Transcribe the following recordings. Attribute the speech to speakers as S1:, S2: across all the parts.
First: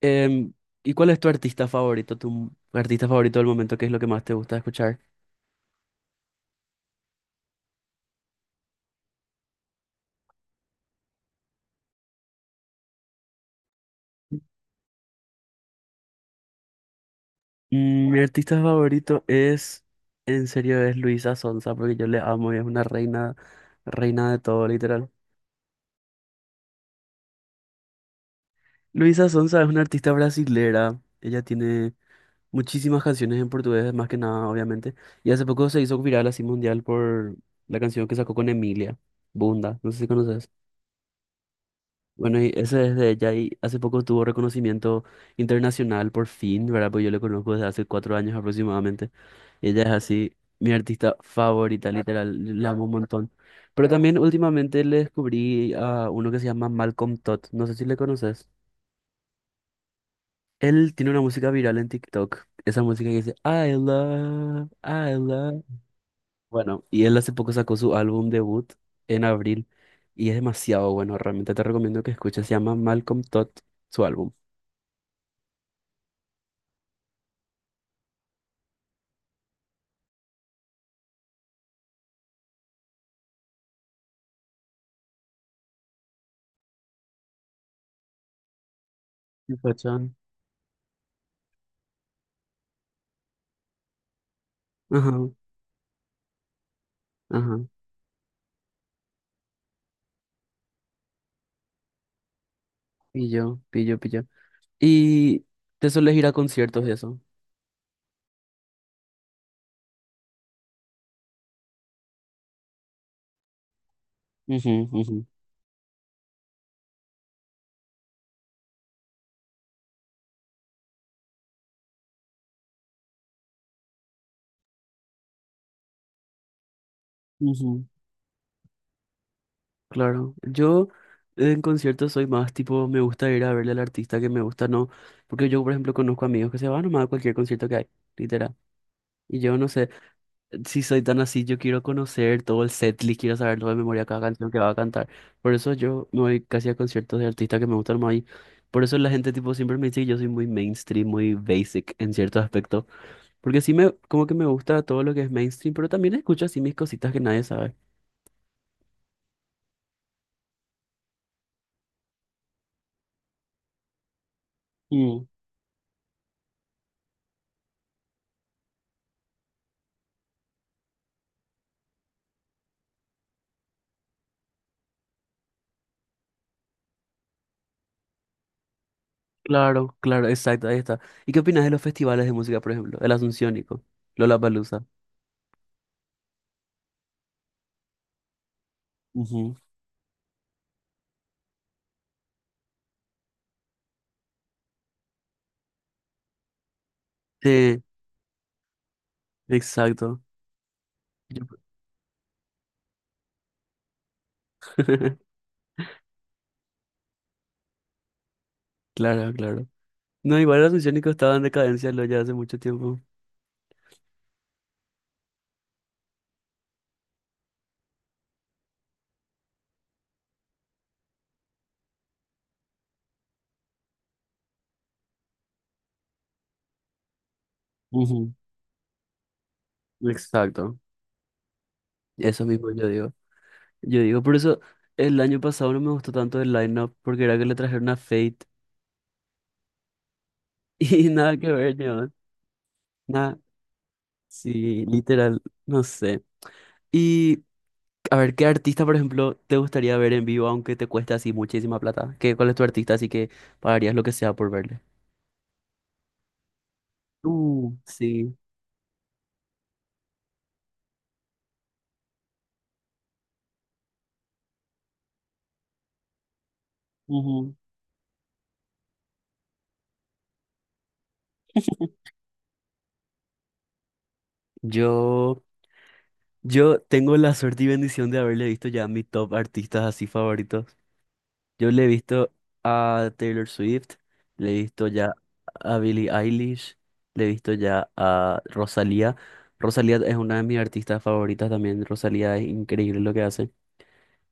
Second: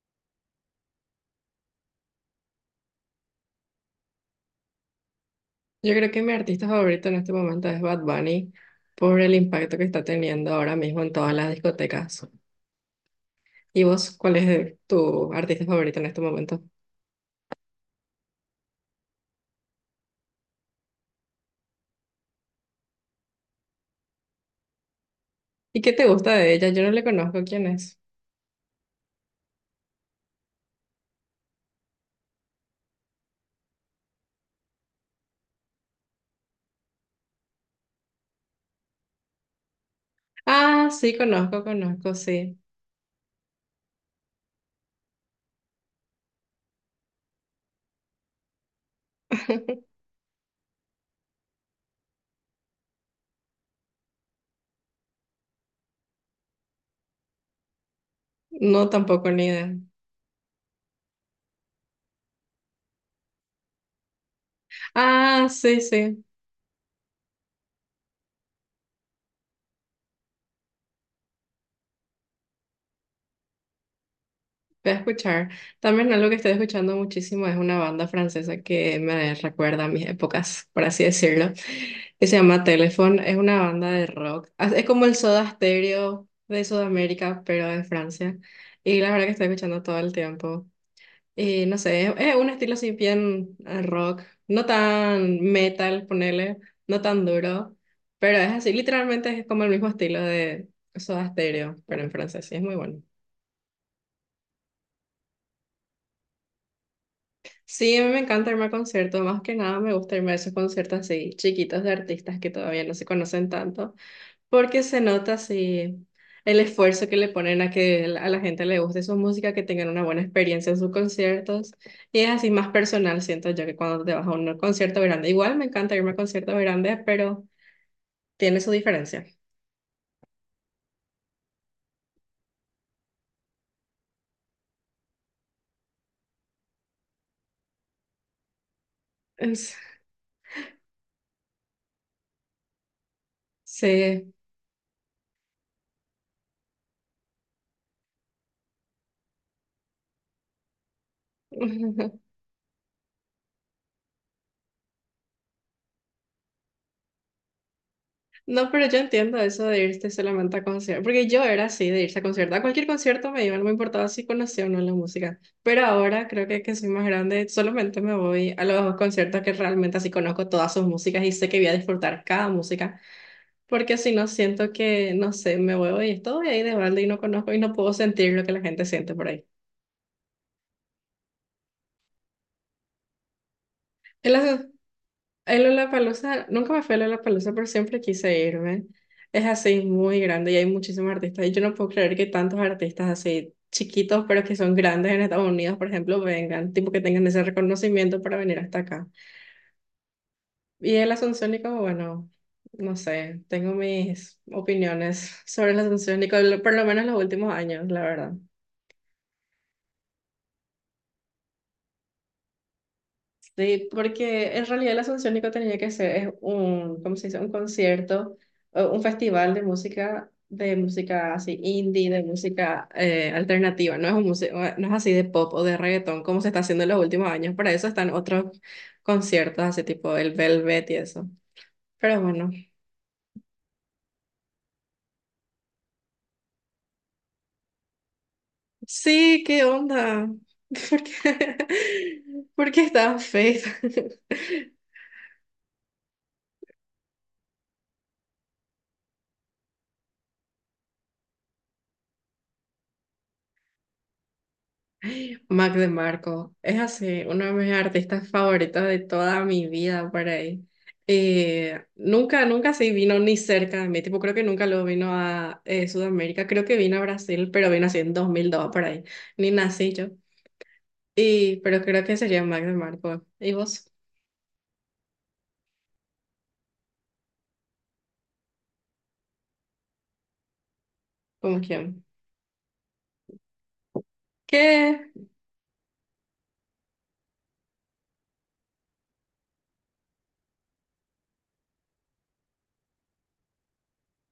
S1: Em, ¿Y cuál es tu artista favorito? ¿Tu artista favorito del momento? ¿Qué es lo que más te gusta escuchar?
S2: Yo creo que mi artista favorito en este momento es Bad Bunny por el impacto que está teniendo ahora mismo en todas las discotecas. ¿Y vos, cuál es tu artista favorito en este momento?
S1: Mi artista favorito es, en serio, es Luisa Sonza, porque yo le amo y es una reina, reina de todo, literal.
S2: ¿Y qué te gusta de ella? Yo no le conozco quién es.
S1: Luisa Sonza es una artista brasilera. Ella tiene muchísimas canciones en portugués, más que nada, obviamente. Y hace poco se hizo viral así mundial por la canción que sacó con Emilia, Bunda. No sé si conoces.
S2: Ah, sí, conozco, conozco,
S1: Bueno, y
S2: sí.
S1: eso es de ella y hace poco tuvo reconocimiento internacional por fin, ¿verdad? Pues yo le conozco desde hace 4 años aproximadamente. Ella es así mi artista favorita, literal, la amo un montón. Pero también últimamente le descubrí a uno que se llama Malcolm Todd, no sé si le conoces.
S2: No, tampoco ni idea.
S1: Él tiene una música viral en TikTok, esa música que dice I love, I
S2: Ah,
S1: love.
S2: sí, sí,
S1: Bueno, y él hace poco sacó su álbum debut en abril y es demasiado bueno, realmente te recomiendo que escuches, se llama Malcolm Todd, su álbum.
S2: voy a escuchar. También algo que estoy escuchando muchísimo es una banda francesa que me recuerda a mis épocas, por así decirlo, que se llama Telephone, es una banda de rock. Ah, es como el Soda Stereo de Sudamérica, pero de Francia. Y la verdad que estoy
S1: Un
S2: escuchando todo el
S1: Pachón.
S2: tiempo. Y no sé, es un estilo así bien rock, no
S1: Ajá,
S2: tan metal, ponele, no tan
S1: ajá.
S2: duro, pero es así, literalmente es como el mismo estilo de Soda Stereo, pero en francés, sí, es muy bueno.
S1: Pillo, pillo, pillo. ¿Y te sueles ir a conciertos y eso?
S2: Sí, a mí me encanta irme a conciertos, más que nada me gusta irme a esos conciertos así chiquitos de artistas que todavía no se conocen tanto. Porque
S1: Ujú,
S2: se
S1: ujú,
S2: nota así el esfuerzo que le ponen a que a la gente le guste su música, que tengan una buena experiencia en sus conciertos. Y es así más personal, siento yo, que cuando te vas a un concierto grande. Igual me encanta irme a conciertos grandes, pero
S1: ujú.
S2: tiene su diferencia.
S1: Claro, yo en conciertos soy más tipo, me gusta ir a verle al artista que me gusta, no, porque yo, por ejemplo, conozco amigos que se van nomás a cualquier concierto que hay, literal. Y yo no
S2: Es-
S1: sé, si soy tan así, yo quiero conocer todo el setlist, quiero saber todo de memoria cada
S2: Sí.
S1: canción que va a cantar. Por eso yo me voy casi a conciertos de artistas que me gustan más y por eso la gente tipo siempre me dice que yo soy muy mainstream, muy basic en ciertos aspectos, porque sí me como que me gusta todo lo que es mainstream, pero también escucho así mis cositas que nadie sabe.
S2: No, pero yo entiendo eso de irte solamente a conciertos, porque yo era así, de irse a conciertos. A cualquier concierto me iba, no me importaba si conocía o no la
S1: Mm.
S2: música. Pero ahora creo que soy más grande, solamente me voy a los conciertos que realmente así conozco todas sus músicas y sé que voy a disfrutar cada música, porque si no siento que, no sé, me voy y estoy ahí de balde y no conozco y no puedo sentir lo que la gente siente por ahí.
S1: Claro, claro, exacto, ahí está. ¿Y qué opinas de los festivales de música, por ejemplo? El Asunciónico,
S2: En las-
S1: Lollapalooza.
S2: El Lollapalooza, nunca me fui al Lollapalooza, pero siempre quise irme. Es
S1: Ujú.
S2: así muy grande y hay muchísimos artistas. Y yo no puedo creer que tantos artistas así chiquitos, pero que son grandes en Estados Unidos, por ejemplo, vengan, tipo que tengan ese
S1: Sí,
S2: reconocimiento para venir hasta acá.
S1: exacto.
S2: Y el
S1: Yo.
S2: Asunciónico, bueno, no sé, tengo mis opiniones sobre el Asunciónico, por lo menos los últimos años, la verdad.
S1: Claro, claro. No, igual los misiónicos estaban en decadencia lo ya hace mucho tiempo.
S2: Sí, porque en realidad la el Asunciónico tenía que ser es un, ¿cómo se dice? Un concierto, o un festival de música así indie, de música alternativa. No es así de pop o de reggaetón como se está haciendo en los últimos años. Para eso están
S1: Ujú,
S2: otros conciertos, así tipo el
S1: exacto.
S2: Velvet y eso. Pero
S1: Eso
S2: bueno,
S1: mismo yo digo. Yo digo, por eso el año pasado no me gustó tanto el lineup, porque era que le trajeron a Fate
S2: sí, ¿qué onda? ¿Por
S1: y nada que ver, ¿no?
S2: qué, por qué estás
S1: Nada,
S2: feliz?
S1: sí, literal, no sé. Y a ver, ¿qué artista, por ejemplo, te gustaría ver en vivo, aunque te cueste así muchísima plata? ¿Qué, cuál es tu artista? Así que pagarías lo que sea por verle.
S2: Mac DeMarco, es así, uno de mis artistas
S1: Sí.
S2: favoritos de toda mi vida por ahí. Nunca sí vino ni cerca de mí, tipo, creo que nunca lo vino a Sudamérica, creo que vino a Brasil,
S1: Ujú.
S2: pero vino así en 2002 por ahí, ni nací yo. Y, pero creo que sería Mac DeMarco. ¿Y vos?
S1: Yo. Yo tengo la suerte y bendición de haberle visto ya a mis top artistas así favoritos.
S2: ¿Cómo
S1: Yo le he
S2: quién?
S1: visto a Taylor Swift, le he visto
S2: ¿Qué?
S1: ya a Billie Eilish, le he visto ya a Rosalía. Rosalía es una de mis artistas favoritas también. Rosalía es increíble lo que hace.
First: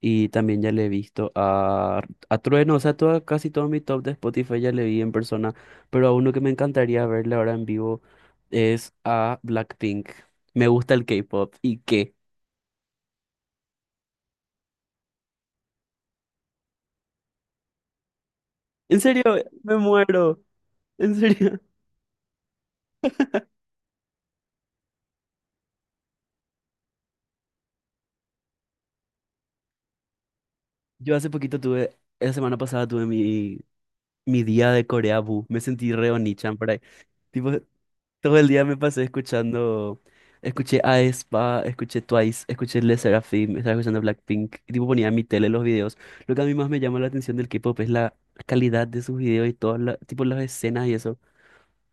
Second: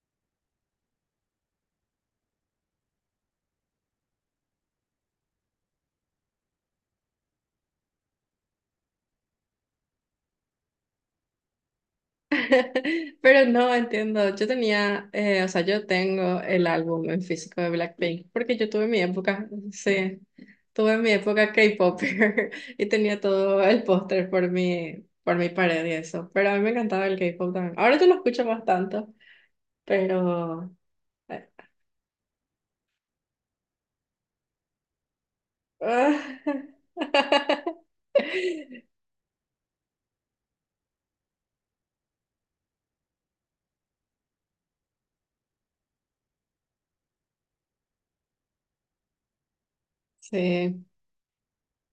S1: Y también ya le he visto a Trueno, o sea, toda- casi todo mi top de Spotify ya le vi en persona. Pero a uno que me encantaría verle ahora en vivo es a Blackpink. Me gusta el K-pop. ¿Y qué?
S2: Pero no entiendo, o sea, yo tengo el álbum en físico de Blackpink, porque yo tuve mi
S1: En serio,
S2: época,
S1: me
S2: sí,
S1: muero.
S2: tuve mi
S1: En
S2: época
S1: serio.
S2: K-pop, y tenía todo el póster por mi, pared y eso, pero a mí me encantaba el K-pop también. Ahora yo lo escucho más tanto, pero...
S1: Yo hace
S2: eh,
S1: poquito tuve, la semana pasada tuve mi, mi día de Corea Bu. Me sentí re Onichan por ahí. Tipo, todo el día me pasé escuchando. Escuché a aespa, escuché Twice, escuché Le Sserafim, estaba escuchando Blackpink. Y tipo ponía en mi tele los videos. Lo que a mí más me llama la atención del K-pop es la calidad de sus videos y todas las, tipo las
S2: sí,
S1: escenas y eso.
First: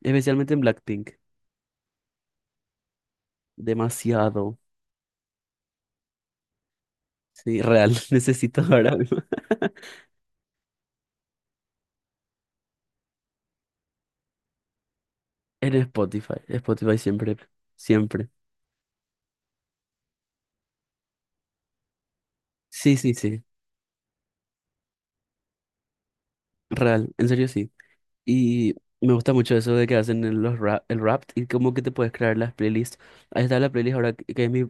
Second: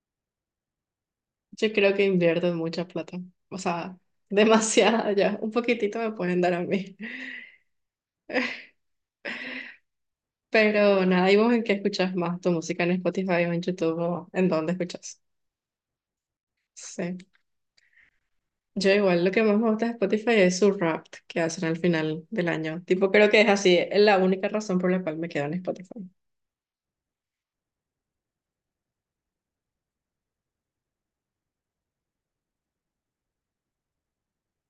S1: Especialmente en Blackpink.
S2: yo creo que invierten mucha plata, o sea,
S1: Demasiado.
S2: demasiada ya, un poquitito me pueden dar a mí.
S1: Sí, real. Necesito ahora mismo.
S2: Pero nada, ¿y vos en qué escuchas más tu música en Spotify o en YouTube o en dónde escuchas?
S1: En Spotify, Spotify
S2: Sí.
S1: siempre, siempre.
S2: Yo igual lo que más me gusta de Spotify es su rap que hacen al final del año.
S1: Sí,
S2: Tipo,
S1: sí,
S2: creo que
S1: sí,
S2: es así, es la única razón por la cual me quedo en Spotify.
S1: real, en serio sí. Y me gusta mucho eso de que hacen el- los rap, el rap y como que te puedes crear las playlists. Ahí está la playlist ahora que es mi,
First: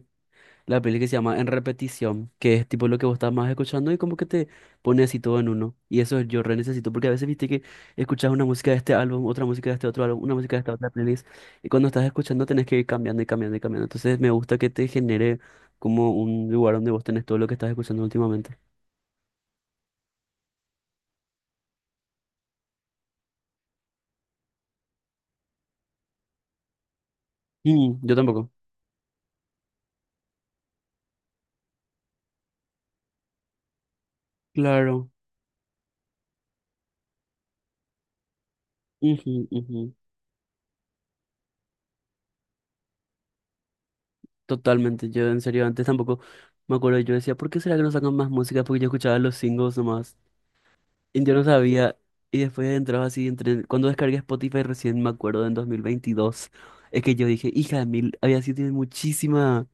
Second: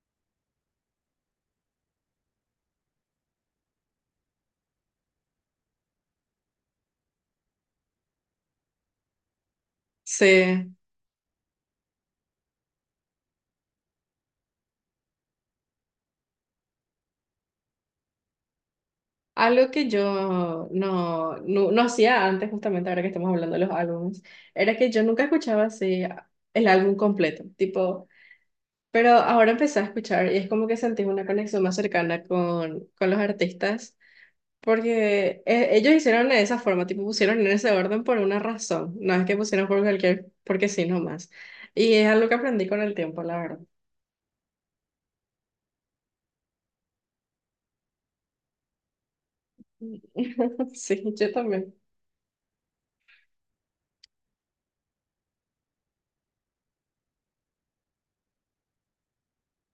S1: la playlist que se llama En Repetición, que es tipo lo que vos estás más escuchando y como que te pone así todo en uno. Y eso yo re necesito porque a veces viste que escuchas una música de este álbum, otra música de este otro álbum, una música de esta
S2: Sí.
S1: otra playlist y cuando estás escuchando tenés que ir cambiando y cambiando y cambiando. Entonces me gusta que te genere como un lugar donde vos tenés todo lo que estás escuchando últimamente.
S2: Algo que yo no hacía antes, justamente ahora que estamos hablando de los álbumes, era que yo nunca escuchaba así el álbum completo.
S1: Mm,
S2: Tipo,
S1: yo tampoco.
S2: pero ahora empecé a escuchar y es como que sentí una conexión más cercana con, los artistas.
S1: Claro.
S2: Porque ellos hicieron de esa forma, tipo pusieron en ese orden por una razón, no es
S1: Ujú,
S2: que pusieron por
S1: ujú.
S2: cualquier, porque sí, nomás. Y es algo que aprendí con el tiempo, la verdad.
S1: Totalmente. Yo en serio antes tampoco me acuerdo. Yo decía, ¿por qué será que no sacan más música? Porque yo escuchaba los singles nomás.
S2: Sí,
S1: Y
S2: yo
S1: yo no
S2: también.
S1: sabía. Y después entraba así, entre... cuando descargué Spotify recién me acuerdo en 2022. Es que yo dije, hija de mil, había sido tiene muchísimas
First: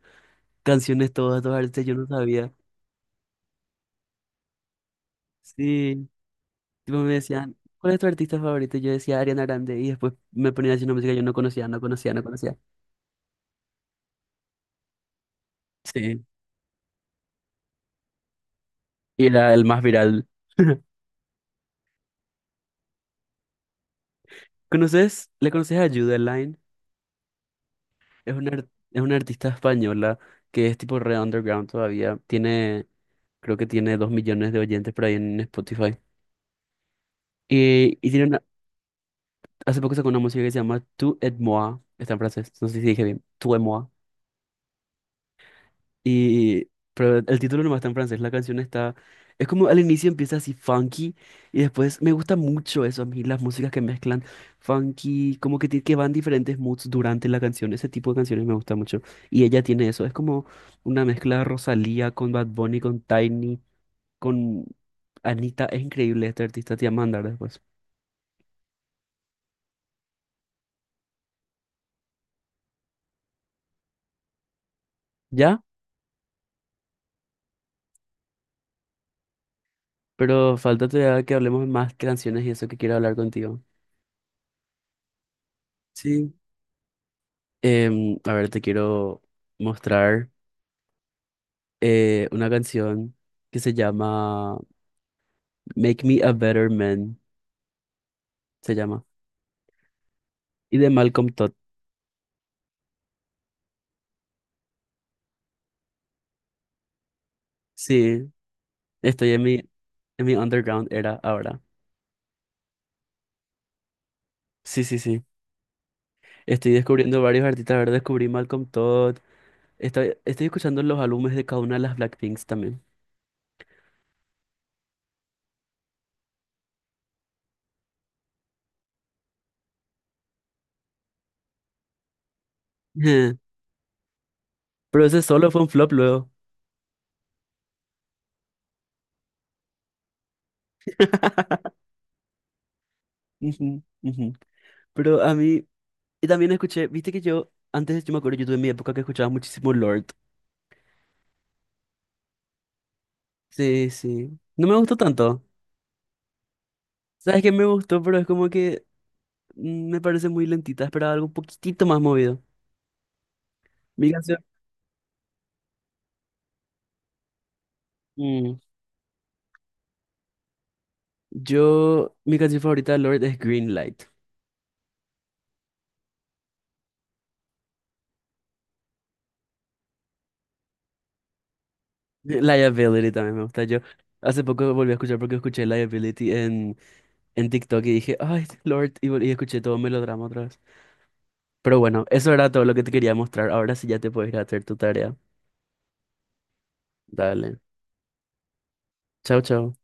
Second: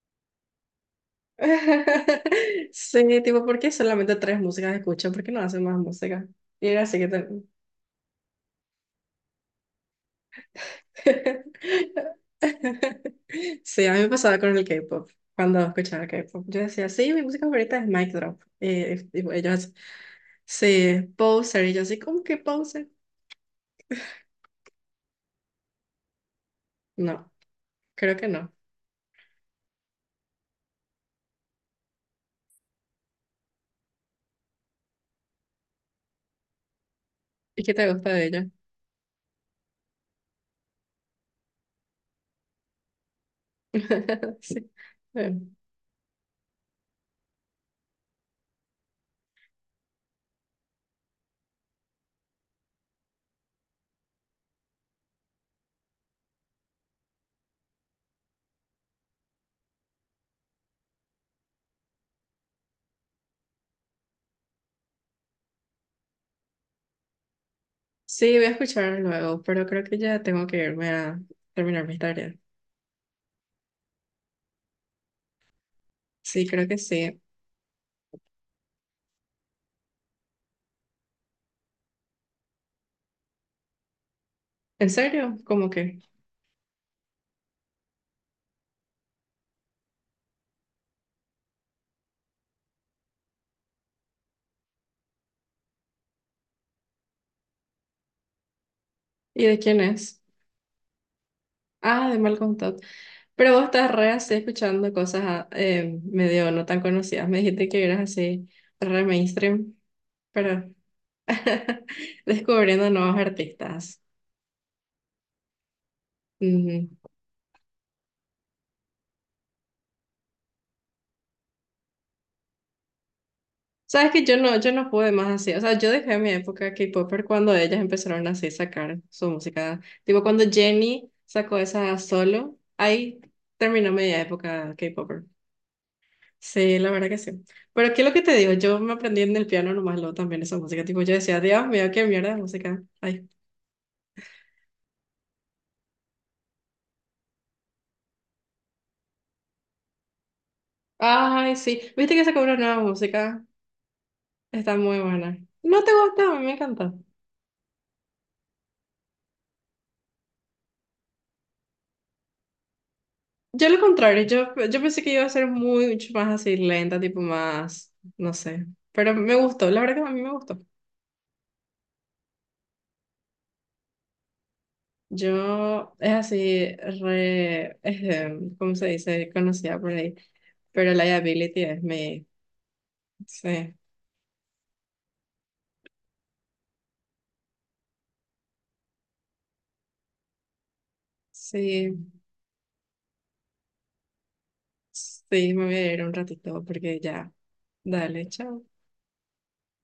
S1: canciones todas, todas artistas, yo no sabía.
S2: Sí, tipo, ¿por qué solamente tres músicas escuchan? ¿Por qué no hacen más
S1: Sí.
S2: música? Y era
S1: Tipo
S2: así que,
S1: me
S2: también.
S1: decían, ¿cuál es tu artista favorito? Y yo decía Ariana Grande. Y después me ponía haciendo música que yo no conocía, no conocía, no conocía.
S2: Sí, a mí me pasaba con el K-pop, cuando escuchaba
S1: Sí.
S2: K-pop. Yo decía, sí, mi música favorita es Mic Drop. Y,
S1: Y era el
S2: ellos,
S1: más viral.
S2: sí, Poser. Y yo así, ¿cómo que Poser?
S1: ¿Conoces? ¿Le conoces a Line?
S2: No, creo que
S1: Es una,
S2: no.
S1: ar- es una artista española que es tipo re underground todavía. Tiene, creo que tiene 2 millones de oyentes por ahí en Spotify.
S2: ¿Y qué te gusta
S1: Y
S2: de
S1: tiene una-
S2: ella?
S1: hace poco sacó una música que se llama Tu et moi. Está en francés. No sé si dije bien. Tu et moi.
S2: Sí. Bueno,
S1: Y, pero el título nomás está en francés, la canción está... Es como al inicio empieza así funky y después me gusta mucho eso, a mí las músicas que mezclan funky, como que, ti- que van diferentes moods durante la canción, ese tipo de canciones me gusta mucho. Y ella tiene eso, es como una mezcla de Rosalía con Bad Bunny, con Tiny, con Anita, es increíble este artista, te voy a mandar después.
S2: sí, voy a escuchar luego, pero creo que ya tengo que irme a terminar mi tarea.
S1: ¿Ya?
S2: Sí, creo que sí.
S1: Pero falta todavía que hablemos más canciones y eso que quiero hablar contigo.
S2: ¿En serio? ¿Cómo que?
S1: Sí. A ver, te quiero mostrar. Una canción que se llama Make Me a Better Man, se llama.
S2: ¿Y de quién es?
S1: Y de Malcolm Todd.
S2: Ah, de Malcolm Todd. Pero vos estás re así escuchando cosas medio no tan conocidas. Me dijiste que eras
S1: Sí,
S2: así re
S1: estoy
S2: mainstream,
S1: en mi
S2: pero
S1: underground era ahora.
S2: descubriendo nuevos artistas.
S1: Sí, sí, sí. Estoy
S2: Ujú.
S1: descubriendo varios artistas. Ahora descubrí Malcolm Todd. Estoy, estoy escuchando los álbumes de cada una de las Blackpinks también.
S2: Sabes que yo no pude más así. O sea, yo dejé mi época K-Popper cuando ellas empezaron así a sacar su música. Tipo, cuando Jennie sacó esa solo, ahí terminó mi época
S1: Pero ese
S2: K-Popper.
S1: solo fue un flop luego.
S2: Sí, la verdad que sí. Pero ¿qué es lo que te digo? Yo me aprendí en el piano nomás lo también esa música. Tipo, yo decía, Dios mío, qué mierda de música. Ay.
S1: Ujú, ujú. Pero a mí, y también escuché, viste que yo, antes yo me acuerdo, yo tuve mi época que escuchaba muchísimo Lord.
S2: Ay, sí. ¿Viste que sacó una nueva música?
S1: Sí, sí. No
S2: Está
S1: me gustó
S2: muy buena.
S1: tanto.
S2: ¿No te gusta? A mí me encanta.
S1: ¿Sabes qué me gustó? Pero es como que me parece muy lentita. Esperaba algo un poquitito más movido.
S2: Yo lo
S1: Mi
S2: contrario,
S1: canción.
S2: yo pensé que iba a ser mucho más así lenta, tipo más, no
S1: mm,
S2: sé, pero me gustó, la verdad que a mí me gustó.
S1: yo, mi canción favorita de Lord es Green Light.
S2: Yo es así, re, ¿cómo se dice? Conocida por ahí, pero liability es mi,
S1: Liability también me gusta.
S2: sí,
S1: Yo hace poco volví a escuchar porque escuché Liability en TikTok y dije, ay, Lord, y, vol- y escuché todo melodrama otra vez. Pero
S2: sí,
S1: bueno, eso era todo lo que te quería mostrar. Ahora sí ya te puedes ir a hacer tu tarea.
S2: sí, me voy a ir un ratito porque ya,
S1: Dale.
S2: dale, chao.
S1: Chao, chao.